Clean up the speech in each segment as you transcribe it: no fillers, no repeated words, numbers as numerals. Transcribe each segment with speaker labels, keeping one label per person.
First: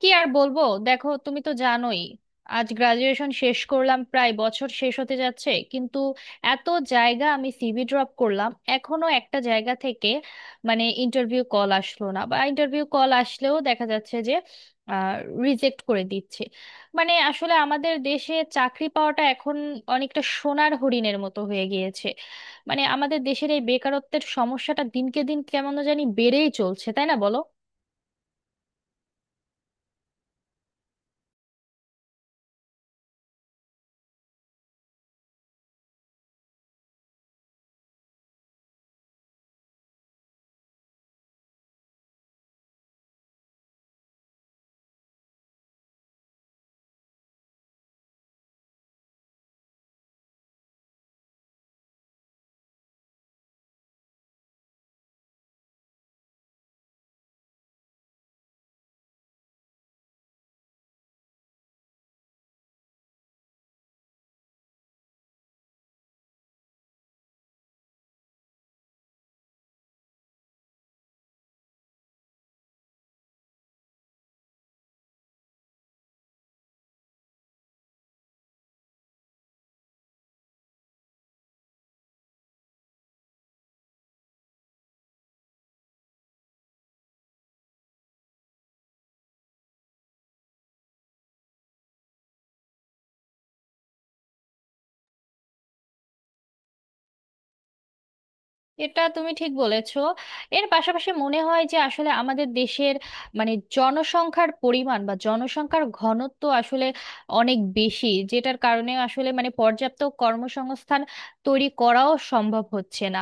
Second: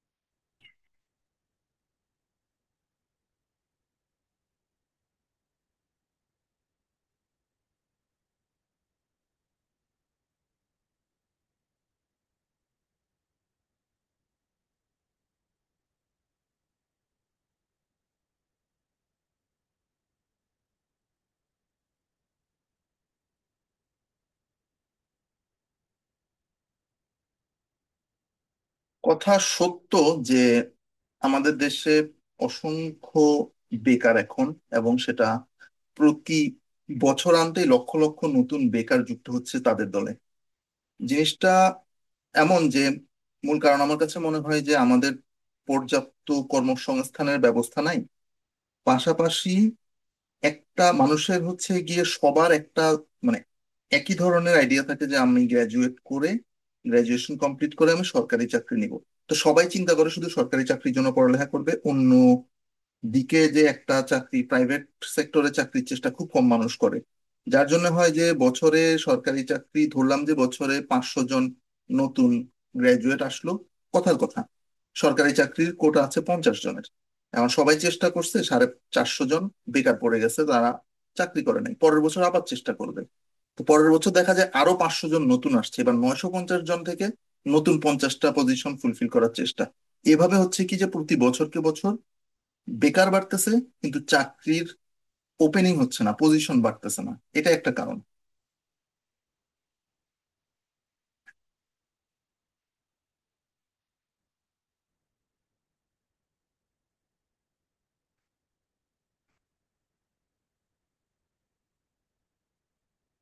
Speaker 1: কি আর বলবো। দেখো, তুমি তো জানোই, আজ গ্রাজুয়েশন শেষ করলাম, প্রায় বছর শেষ হতে যাচ্ছে, কিন্তু এত জায়গা আমি সিভি ড্রপ করলাম, এখনো একটা জায়গা থেকে ইন্টারভিউ কল আসলো না, বা ইন্টারভিউ কল আসলেও দেখা যাচ্ছে যে রিজেক্ট করে দিচ্ছে। আসলে আমাদের দেশে চাকরি পাওয়াটা এখন অনেকটা সোনার হরিণের মতো হয়ে গিয়েছে। আমাদের দেশের এই বেকারত্বের সমস্যাটা দিনকে দিন কেমন জানি বেড়েই চলছে, তাই না বলো?
Speaker 2: কথা সত্য যে আমাদের দেশে অসংখ্য বেকার এখন, এবং সেটা প্রতি বছরান্তে লক্ষ লক্ষ নতুন বেকার যুক্ত হচ্ছে তাদের দলে। জিনিসটা এমন যে, মূল কারণ আমার কাছে মনে হয় যে আমাদের পর্যাপ্ত কর্মসংস্থানের ব্যবস্থা নাই। পাশাপাশি একটা মানুষের হচ্ছে গিয়ে সবার একটা, মানে একই ধরনের আইডিয়া থাকে যে, আমি গ্রাজুয়েট করে গ্রাজুয়েশন কমপ্লিট করে আমি সরকারি চাকরি নিব। তো সবাই চিন্তা করে শুধু সরকারি চাকরির জন্য পড়ালেখা করবে, অন্য দিকে যে একটা চাকরি প্রাইভেট সেক্টরে চাকরির চেষ্টা খুব কম মানুষ করে। যার জন্য হয় যে, বছরে সরকারি চাকরি ধরলাম যে বছরে 500 জন নতুন গ্রাজুয়েট আসলো, কথার কথা সরকারি চাকরির কোটা আছে 50 জনের, এখন সবাই চেষ্টা করছে, 450 জন বেকার পড়ে গেছে, তারা চাকরি করে নাই, পরের বছর আবার চেষ্টা করবে। তো পরের বছর দেখা যায় আরো 500 জন নতুন আসছে, এবার 950 জন থেকে নতুন 50টা পজিশন ফুলফিল করার চেষ্টা। এভাবে হচ্ছে কি যে, প্রতি বছরকে বছর বেকার বাড়তেছে, কিন্তু চাকরির ওপেনিং হচ্ছে না, পজিশন বাড়তেছে না। এটা একটা কারণ।
Speaker 1: এটা তুমি ঠিক বলেছো। এর পাশাপাশি মনে হয় যে আসলে আমাদের দেশের জনসংখ্যার পরিমাণ বা জনসংখ্যার ঘনত্ব আসলে অনেক বেশি, যেটার কারণে আসলে পর্যাপ্ত কর্মসংস্থান তৈরি করাও সম্ভব হচ্ছে না।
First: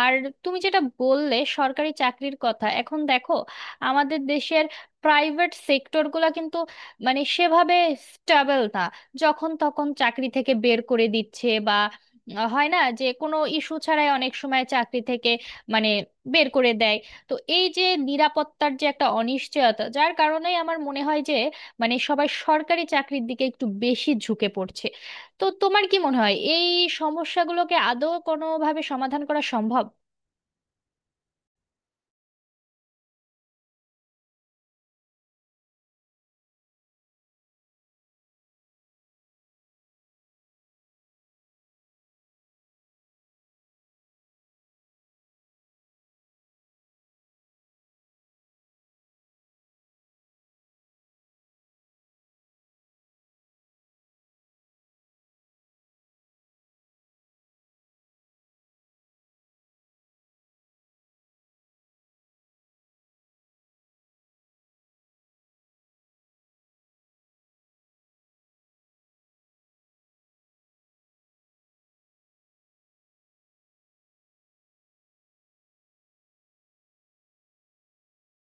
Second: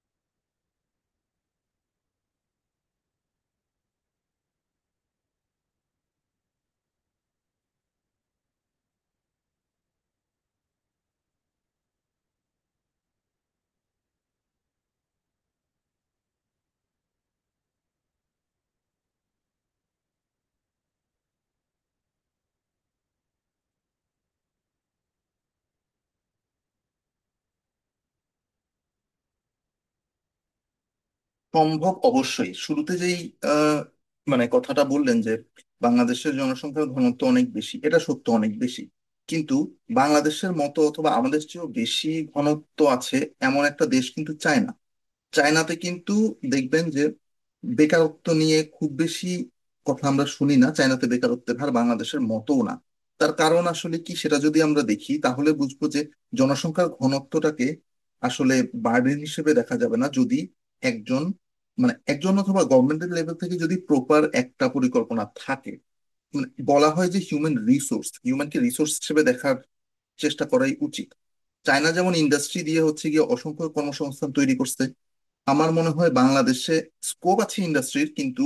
Speaker 1: আর তুমি যেটা বললে সরকারি চাকরির কথা, এখন দেখো, আমাদের দেশের প্রাইভেট সেক্টরগুলো কিন্তু সেভাবে স্টেবল না, যখন তখন চাকরি থেকে বের করে দিচ্ছে। হয় না যে, কোনো ইস্যু ছাড়াই অনেক সময় চাকরি থেকে মানে বের করে দেয়। তো এই যে নিরাপত্তার যে একটা অনিশ্চয়তা, যার কারণেই আমার মনে হয় যে সবাই সরকারি চাকরির দিকে একটু বেশি ঝুঁকে পড়ছে। তো তোমার কি মনে হয়, এই সমস্যাগুলোকে আদৌ কোনোভাবে সমাধান করা সম্ভব?
Speaker 2: সম্ভব, অবশ্যই। শুরুতে যেই আহ, মানে কথাটা বললেন যে বাংলাদেশের জনসংখ্যার ঘনত্ব অনেক বেশি, এটা সত্য, অনেক বেশি। কিন্তু বাংলাদেশের মতো অথবা আমাদের চেয়েও বেশি ঘনত্ব আছে এমন একটা দেশ কিন্তু চায়না। চায়নাতে কিন্তু দেখবেন যে বেকারত্ব নিয়ে খুব বেশি কথা আমরা শুনি না, চায়নাতে বেকারত্বের হার বাংলাদেশের মতও না। তার কারণ আসলে কি সেটা যদি আমরা দেখি তাহলে বুঝবো যে, জনসংখ্যার ঘনত্বটাকে আসলে বার্ডেন হিসেবে দেখা যাবে না যদি একজন, মানে একজন অথবা গভর্নমেন্টের লেভেল থেকে যদি প্রপার একটা পরিকল্পনা থাকে। মানে বলা হয় যে, হিউম্যানকে রিসোর্স হিসেবে দেখার চেষ্টা করাই উচিত। চায়না যেমন ইন্ডাস্ট্রি দিয়ে হচ্ছে গিয়ে অসংখ্য কর্মসংস্থান তৈরি করছে। আমার মনে হয় বাংলাদেশে স্কোপ আছে ইন্ডাস্ট্রির, কিন্তু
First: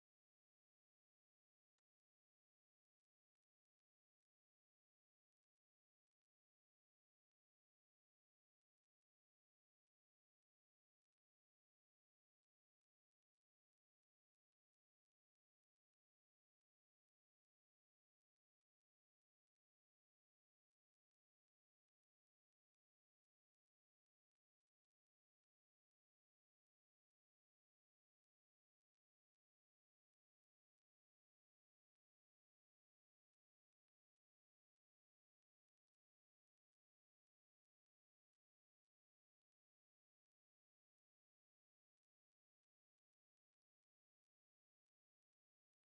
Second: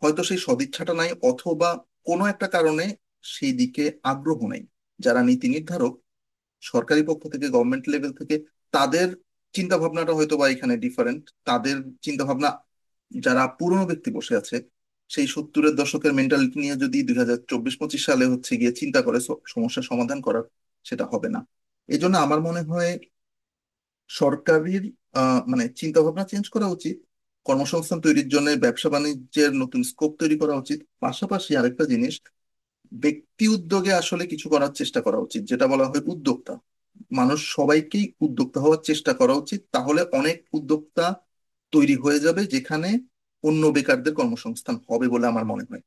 Speaker 2: হয়তো সেই সদিচ্ছাটা নাই, অথবা কোনো একটা কারণে সেই দিকে আগ্রহ নাই। যারা নীতি নির্ধারক সরকারি পক্ষ থেকে, গভর্নমেন্ট লেভেল থেকে, তাদের চিন্তা ভাবনাটা হয়তো বা এখানে ডিফারেন্ট। তাদের চিন্তা ভাবনা, যারা পুরনো ব্যক্তি বসে আছে, সেই সত্তরের দশকের মেন্টালিটি নিয়ে যদি 2024-25 সালে হচ্ছে গিয়ে চিন্তা করে সমস্যার সমাধান করার, সেটা হবে না। এই জন্য আমার মনে হয় সরকারের মানে চিন্তা ভাবনা চেঞ্জ করা উচিত, কর্মসংস্থান তৈরির জন্য ব্যবসা বাণিজ্যের নতুন স্কোপ তৈরি করা উচিত। পাশাপাশি আরেকটা জিনিস, ব্যক্তি উদ্যোগে আসলে কিছু করার চেষ্টা করা উচিত, যেটা বলা হয় উদ্যোক্তা। মানুষ সবাইকেই উদ্যোক্তা হওয়ার চেষ্টা করা উচিত, তাহলে অনেক উদ্যোক্তা তৈরি হয়ে যাবে, যেখানে অন্য বেকারদের কর্মসংস্থান হবে বলে আমার মনে হয়।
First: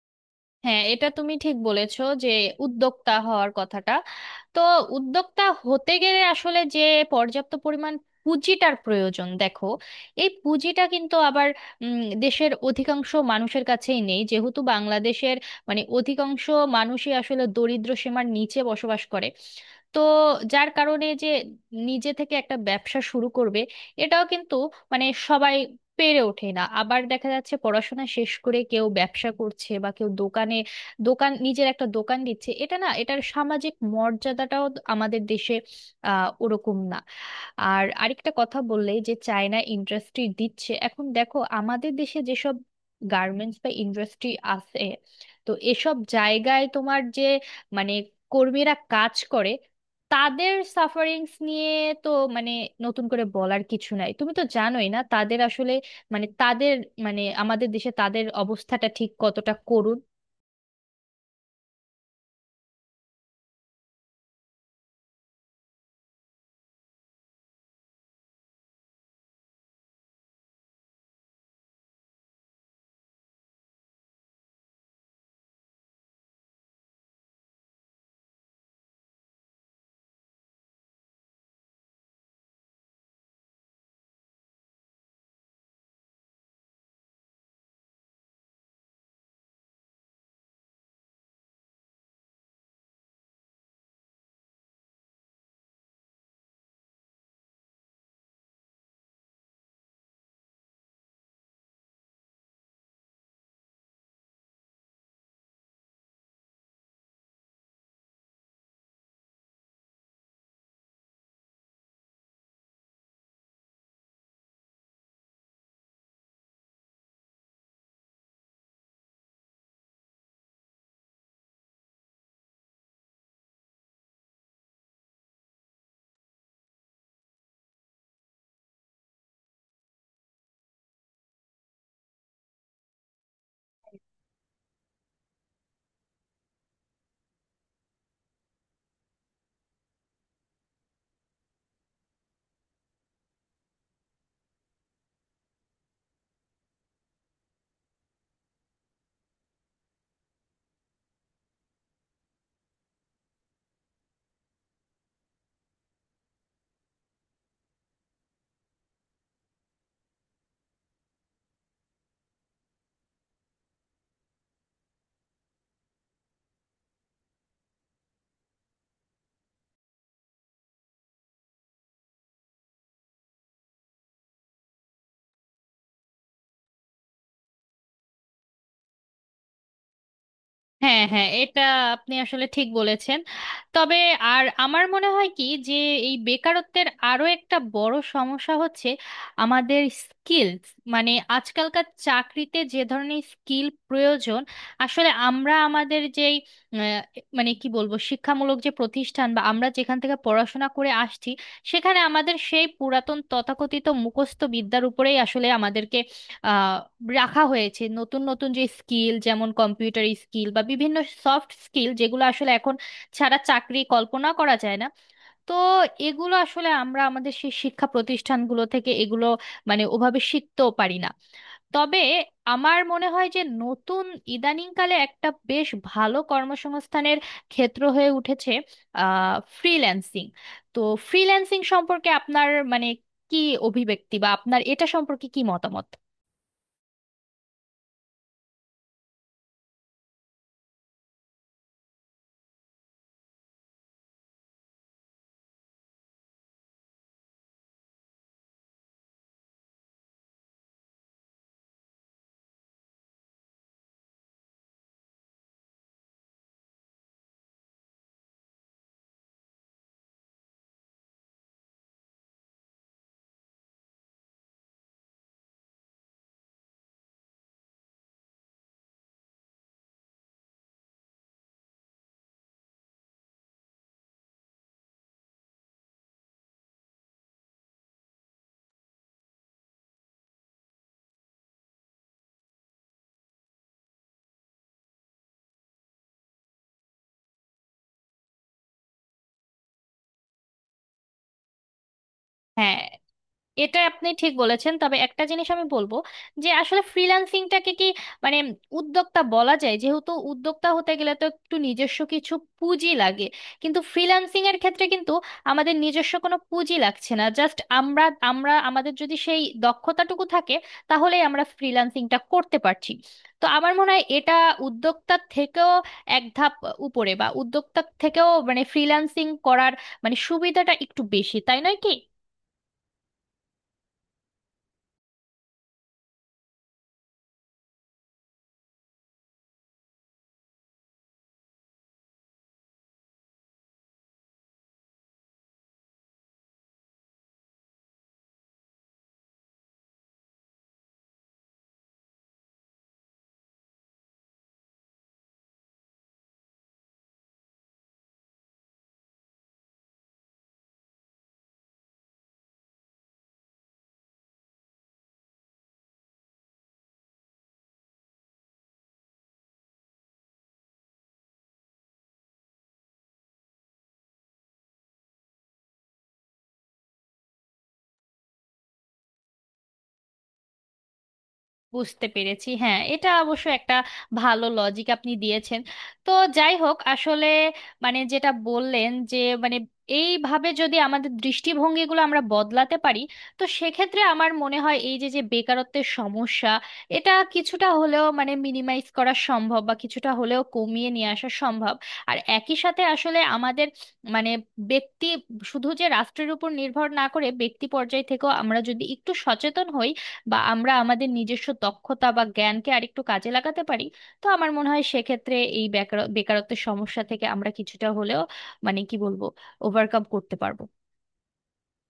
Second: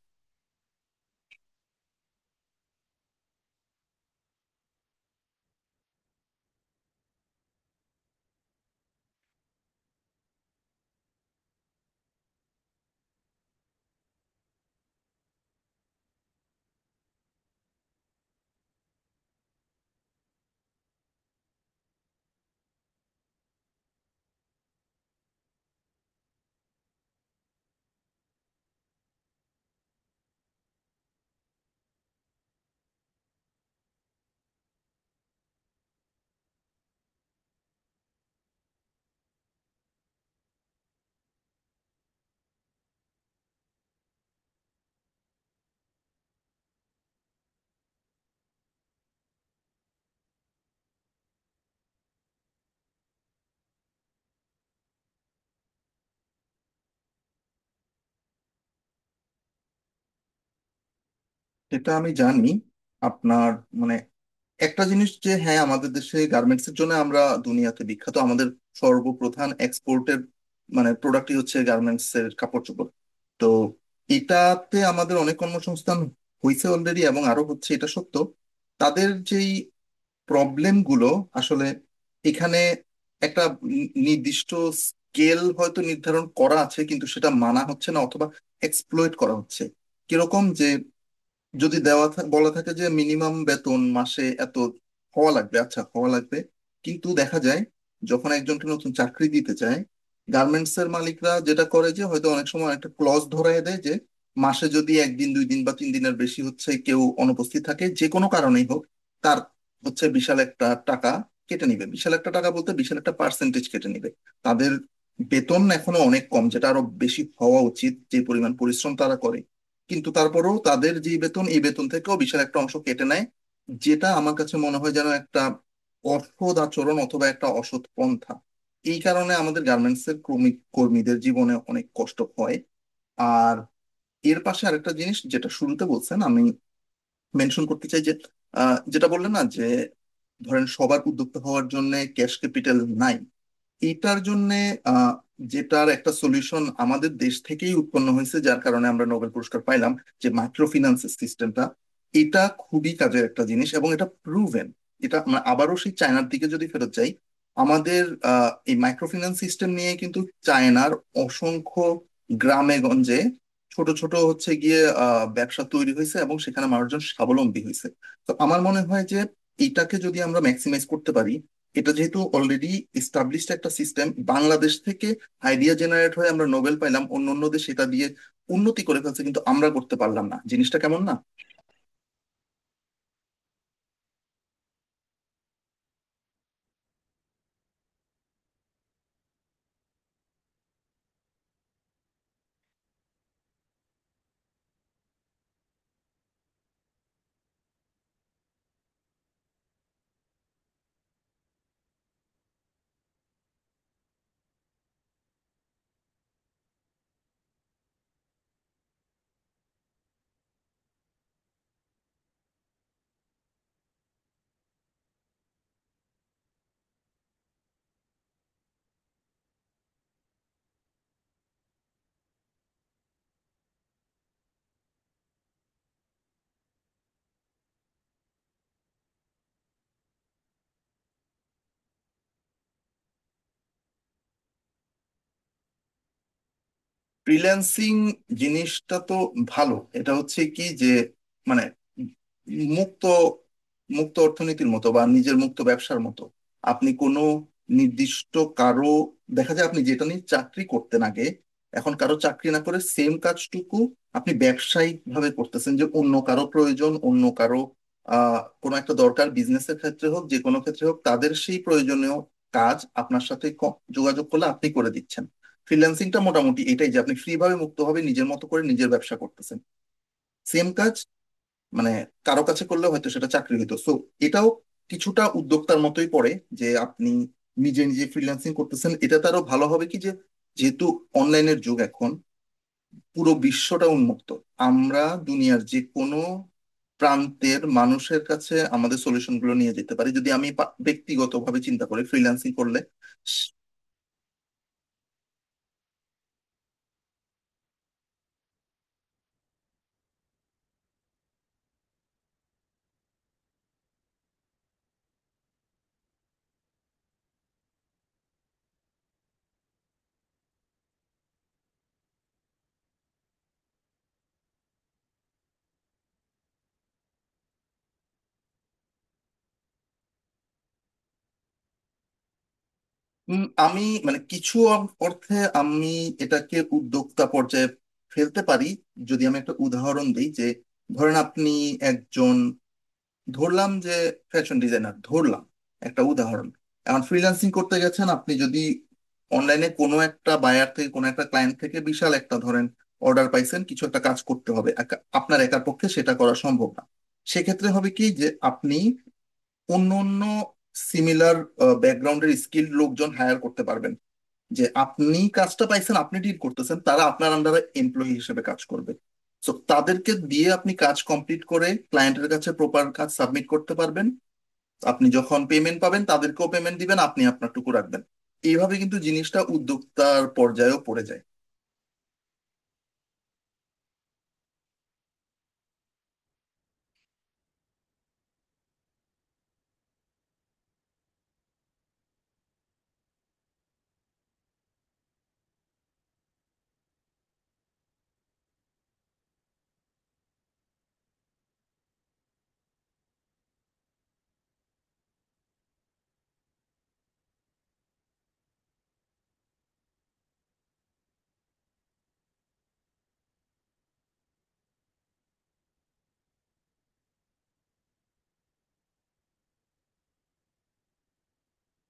Speaker 1: হ্যাঁ, এটা তুমি ঠিক বলেছো, যে উদ্যোক্তা হওয়ার কথাটা। তো উদ্যোক্তা হতে গেলে আসলে যে পর্যাপ্ত পরিমাণ পুঁজিটার প্রয়োজন, দেখো এই পুঁজিটা কিন্তু আবার দেশের অধিকাংশ মানুষের কাছেই নেই, যেহেতু বাংলাদেশের অধিকাংশ মানুষই আসলে দরিদ্র সীমার নিচে বসবাস করে। তো যার কারণে যে নিজে থেকে একটা ব্যবসা শুরু করবে, এটাও কিন্তু সবাই পেরে ওঠে না। আবার দেখা যাচ্ছে পড়াশোনা শেষ করে কেউ ব্যবসা করছে বা কেউ দোকানে নিজের একটা দোকান দিচ্ছে, এটা না, এটার সামাজিক মর্যাদাটাও আমাদের দেশে ওরকম না। আর আরেকটা কথা বললে যে চায়না ইন্ডাস্ট্রি দিচ্ছে, এখন দেখো আমাদের দেশে যেসব গার্মেন্টস বা ইন্ডাস্ট্রি আছে, তো এসব জায়গায় তোমার যে মানে কর্মীরা কাজ করে, তাদের সাফারিংস নিয়ে তো মানে নতুন করে বলার কিছু নাই, তুমি তো জানোই না তাদের আসলে মানে তাদের মানে আমাদের দেশে তাদের অবস্থাটা ঠিক কতটা করুণ।
Speaker 2: এটা আমি জানি আপনার, মানে একটা জিনিস যে, হ্যাঁ আমাদের দেশে গার্মেন্টস এর জন্য আমরা দুনিয়াতে বিখ্যাত, আমাদের সর্বপ্রধান এক্সপোর্টের, মানে প্রোডাক্টই হচ্ছে গার্মেন্টস এর কাপড় চোপড়। তো এটাতে আমাদের অনেক কর্মসংস্থান হয়েছে অলরেডি, এবং আরো হচ্ছে, এটা সত্য। তাদের যেই প্রবলেম গুলো, আসলে এখানে একটা নির্দিষ্ট স্কেল হয়তো নির্ধারণ করা আছে, কিন্তু সেটা মানা হচ্ছে না, অথবা এক্সপ্লয়েট করা হচ্ছে। কিরকম যে, যদি বলা থাকে যে মিনিমাম বেতন মাসে এত হওয়া লাগবে, আচ্ছা হওয়া লাগবে, কিন্তু দেখা যায় যখন একজনকে নতুন চাকরি দিতে চায় গার্মেন্টস এর মালিকরা, যেটা করে যে হয়তো অনেক সময় একটা ক্লজ ধরায় দেয় যে, মাসে যদি একদিন 2 দিন বা তিন দিনের বেশি হচ্ছে কেউ অনুপস্থিত থাকে, যে কোনো কারণেই হোক, তার হচ্ছে বিশাল একটা টাকা কেটে নিবে, বিশাল একটা টাকা বলতে বিশাল একটা পার্সেন্টেজ কেটে নিবে। তাদের বেতন এখনো অনেক কম, যেটা আরো বেশি হওয়া উচিত, যে পরিমাণ পরিশ্রম তারা করে। কিন্তু তারপরেও তাদের যে বেতন, এই বেতন থেকেও বিশাল একটা অংশ কেটে নেয়, যেটা আমার কাছে মনে হয় যেন একটা অসৎ আচরণ অথবা একটা অসৎ পন্থা। এই কারণে আমাদের গার্মেন্টস এর কর্মীদের জীবনে অনেক কষ্ট হয়। আর এর পাশে আরেকটা জিনিস যেটা শুরুতে বলছেন, আমি মেনশন করতে চাই যে যেটা বললেন না যে ধরেন সবার উদ্যোক্তা হওয়ার জন্য ক্যাশ ক্যাপিটাল নাই। এটার জন্যে আহ, যেটার একটা সলিউশন আমাদের দেশ থেকেই উৎপন্ন হয়েছে, যার কারণে আমরা নোবেল পুরস্কার পাইলাম, যে মাইক্রো ফিন্যান্স সিস্টেমটা। এটা খুবই কাজের একটা জিনিস, এবং এটা প্রুভেন। এটা আমরা আবারও সেই চায়নার দিকে যদি ফেরত যাই, আমাদের এই মাইক্রো ফিন্যান্স সিস্টেম নিয়ে কিন্তু চায়নার অসংখ্য গ্রামে গঞ্জে ছোট ছোট হচ্ছে গিয়ে ব্যবসা তৈরি হয়েছে, এবং সেখানে মানুষজন স্বাবলম্বী হয়েছে। তো আমার মনে হয় যে এটাকে যদি আমরা ম্যাক্সিমাইজ করতে পারি, এটা যেহেতু অলরেডি এস্টাবলিশড একটা সিস্টেম, বাংলাদেশ থেকে আইডিয়া জেনারেট হয়ে আমরা নোবেল পাইলাম, অন্য অন্য দেশ এটা দিয়ে উন্নতি করে ফেলছে, কিন্তু আমরা করতে পারলাম না, জিনিসটা কেমন
Speaker 1: হ্যাঁ
Speaker 2: না।
Speaker 1: হ্যাঁ, এটা আপনি আসলে ঠিক বলেছেন। তবে আর আমার মনে হয় কি, যে এই বেকারত্বের আরো একটা বড় সমস্যা হচ্ছে আমাদের স্কিলস। মানে আজকালকার চাকরিতে যে ধরনের স্কিল প্রয়োজন, আসলে আমরা আমাদের যেই আহ, মানে কি বলবো শিক্ষামূলক যে প্রতিষ্ঠান বা আমরা যেখান থেকে পড়াশোনা করে আসছি, সেখানে আমাদের সেই পুরাতন তথাকথিত মুখস্থ বিদ্যার উপরেই আসলে আমাদেরকে আহ রাখা হয়েছে। নতুন নতুন যে স্কিল, যেমন কম্পিউটার স্কিল বা বিভিন্ন সফট স্কিল, যেগুলো আসলে এখন ছাড়া চাকরি কল্পনা করা যায় না, তো এগুলো আসলে আমরা আমাদের সেই শিক্ষা প্রতিষ্ঠানগুলো থেকে এগুলো ওভাবে শিখতেও পারি না। তবে আমার মনে হয় যে নতুন ইদানিংকালে একটা বেশ ভালো কর্মসংস্থানের ক্ষেত্র হয়ে উঠেছে, ফ্রিল্যান্সিং। তো ফ্রিল্যান্সিং সম্পর্কে আপনার কি অভিব্যক্তি, বা আপনার এটা সম্পর্কে কি মতামত?
Speaker 2: ফ্রিল্যান্সিং জিনিসটা তো ভালো। এটা হচ্ছে কি যে, মানে মুক্ত মুক্ত অর্থনীতির মতো বা নিজের মুক্ত ব্যবসার মতো। আপনি কোনো নির্দিষ্ট কারো, দেখা যায় আপনি যেটা নিয়ে চাকরি করতেন আগে, এখন কারো চাকরি না করে সেম কাজটুকু আপনি ব্যবসায়িক ভাবে করতেছেন। যে অন্য কারো প্রয়োজন, অন্য কারো কোনো একটা দরকার বিজনেসের ক্ষেত্রে হোক যে কোনো ক্ষেত্রে হোক, তাদের সেই প্রয়োজনীয় কাজ আপনার সাথে যোগাযোগ করলে আপনি করে দিচ্ছেন। ফ্রিল্যান্সিংটা মোটামুটি এটাই যে, আপনি ফ্রি ভাবে মুক্তভাবে নিজের মতো করে নিজের ব্যবসা করতেছেন। সেম কাজ, মানে কারো কাছে করলে হয়তো সেটা চাকরি হতো, সো এটাও কিছুটা উদ্যোক্তার মতোই পড়ে, যে আপনি নিজে নিজে ফ্রিল্যান্সিং করতেছেন। এটা তারও ভালো হবে কি যে, যেহেতু অনলাইনের যুগ এখন, পুরো বিশ্বটা উন্মুক্ত, আমরা দুনিয়ার যে কোনো প্রান্তের মানুষের কাছে আমাদের সলিউশনগুলো নিয়ে যেতে পারি, যদি আমি ব্যক্তিগতভাবে চিন্তা করি ফ্রিল্যান্সিং
Speaker 1: হ্যাঁ,
Speaker 2: করলে।
Speaker 1: এটা আপনি ঠিক বলেছেন। তবে একটা জিনিস আমি বলবো, যে আসলে ফ্রিল্যান্সিংটাকে কি মানে উদ্যোক্তা বলা যায়? যেহেতু উদ্যোক্তা হতে গেলে তো একটু নিজস্ব কিছু পুঁজি লাগে, কিন্তু ফ্রিল্যান্সিং এর ক্ষেত্রে কিন্তু আমাদের নিজস্ব কোনো পুঁজি লাগছে না, জাস্ট আমরা আমরা আমাদের যদি সেই দক্ষতাটুকু থাকে, তাহলেই আমরা ফ্রিল্যান্সিংটা করতে পারছি। তো আমার মনে হয় এটা উদ্যোক্তার থেকেও এক ধাপ উপরে, বা উদ্যোক্তার থেকেও ফ্রিল্যান্সিং করার সুবিধাটা একটু বেশি, তাই নয় কি?
Speaker 2: আমি, মানে কিছু অর্থে আমি এটাকে উদ্যোক্তা পর্যায়ে ফেলতে পারি। যদি আমি একটা উদাহরণ দিই যে, ধরেন আপনি একজন, ধরলাম যে ফ্যাশন ডিজাইনার, ধরলাম একটা উদাহরণ, এখন ফ্রিল্যান্সিং করতে গেছেন। আপনি যদি অনলাইনে কোনো একটা বায়ার থেকে, কোনো একটা ক্লায়েন্ট থেকে বিশাল একটা ধরেন অর্ডার পাইছেন, কিছু একটা কাজ করতে হবে, আপনার একার পক্ষে সেটা করা সম্ভব না। সেক্ষেত্রে হবে কি যে, আপনি অন্য অন্য সিমিলার ব্যাকগ্রাউন্ডের স্কিল লোকজন হায়ার করতে পারবেন। যে আপনি কাজটা পাইছেন, আপনি ডিড করতেছেন, তারা আপনার আন্ডারে এমপ্লয়ি হিসেবে কাজ করবে। সো তাদেরকে দিয়ে আপনি কাজ কমপ্লিট করে ক্লায়েন্টের কাছে প্রপার কাজ সাবমিট করতে পারবেন। আপনি যখন পেমেন্ট পাবেন, তাদেরকেও পেমেন্ট দিবেন, আপনি আপনারটুকু রাখবেন। এইভাবে কিন্তু জিনিসটা উদ্যোক্তার পর্যায়েও পড়ে যায়।
Speaker 1: বুঝতে পেরেছি। হ্যাঁ, এটা অবশ্য একটা ভালো লজিক আপনি দিয়েছেন। তো যাই হোক, আসলে মানে যেটা বললেন যে মানে এইভাবে যদি আমাদের দৃষ্টিভঙ্গিগুলো আমরা বদলাতে পারি, তো সেক্ষেত্রে আমার মনে হয় এই যে যে বেকারত্বের সমস্যা, এটা কিছুটা হলেও মিনিমাইজ করা সম্ভব, বা কিছুটা হলেও কমিয়ে নিয়ে আসা সম্ভব। আর একই সাথে আসলে আমাদের মানে ব্যক্তি শুধু যে রাষ্ট্রের উপর নির্ভর না করে, ব্যক্তি পর্যায় থেকেও আমরা যদি একটু সচেতন হই, বা আমরা আমাদের নিজস্ব দক্ষতা বা জ্ঞানকে আরেকটু কাজে লাগাতে পারি, তো আমার মনে হয় সেক্ষেত্রে এই বেকারত্বের সমস্যা থেকে আমরা কিছুটা হলেও মানে কি বলবো ওভারকাম করতে পারবো।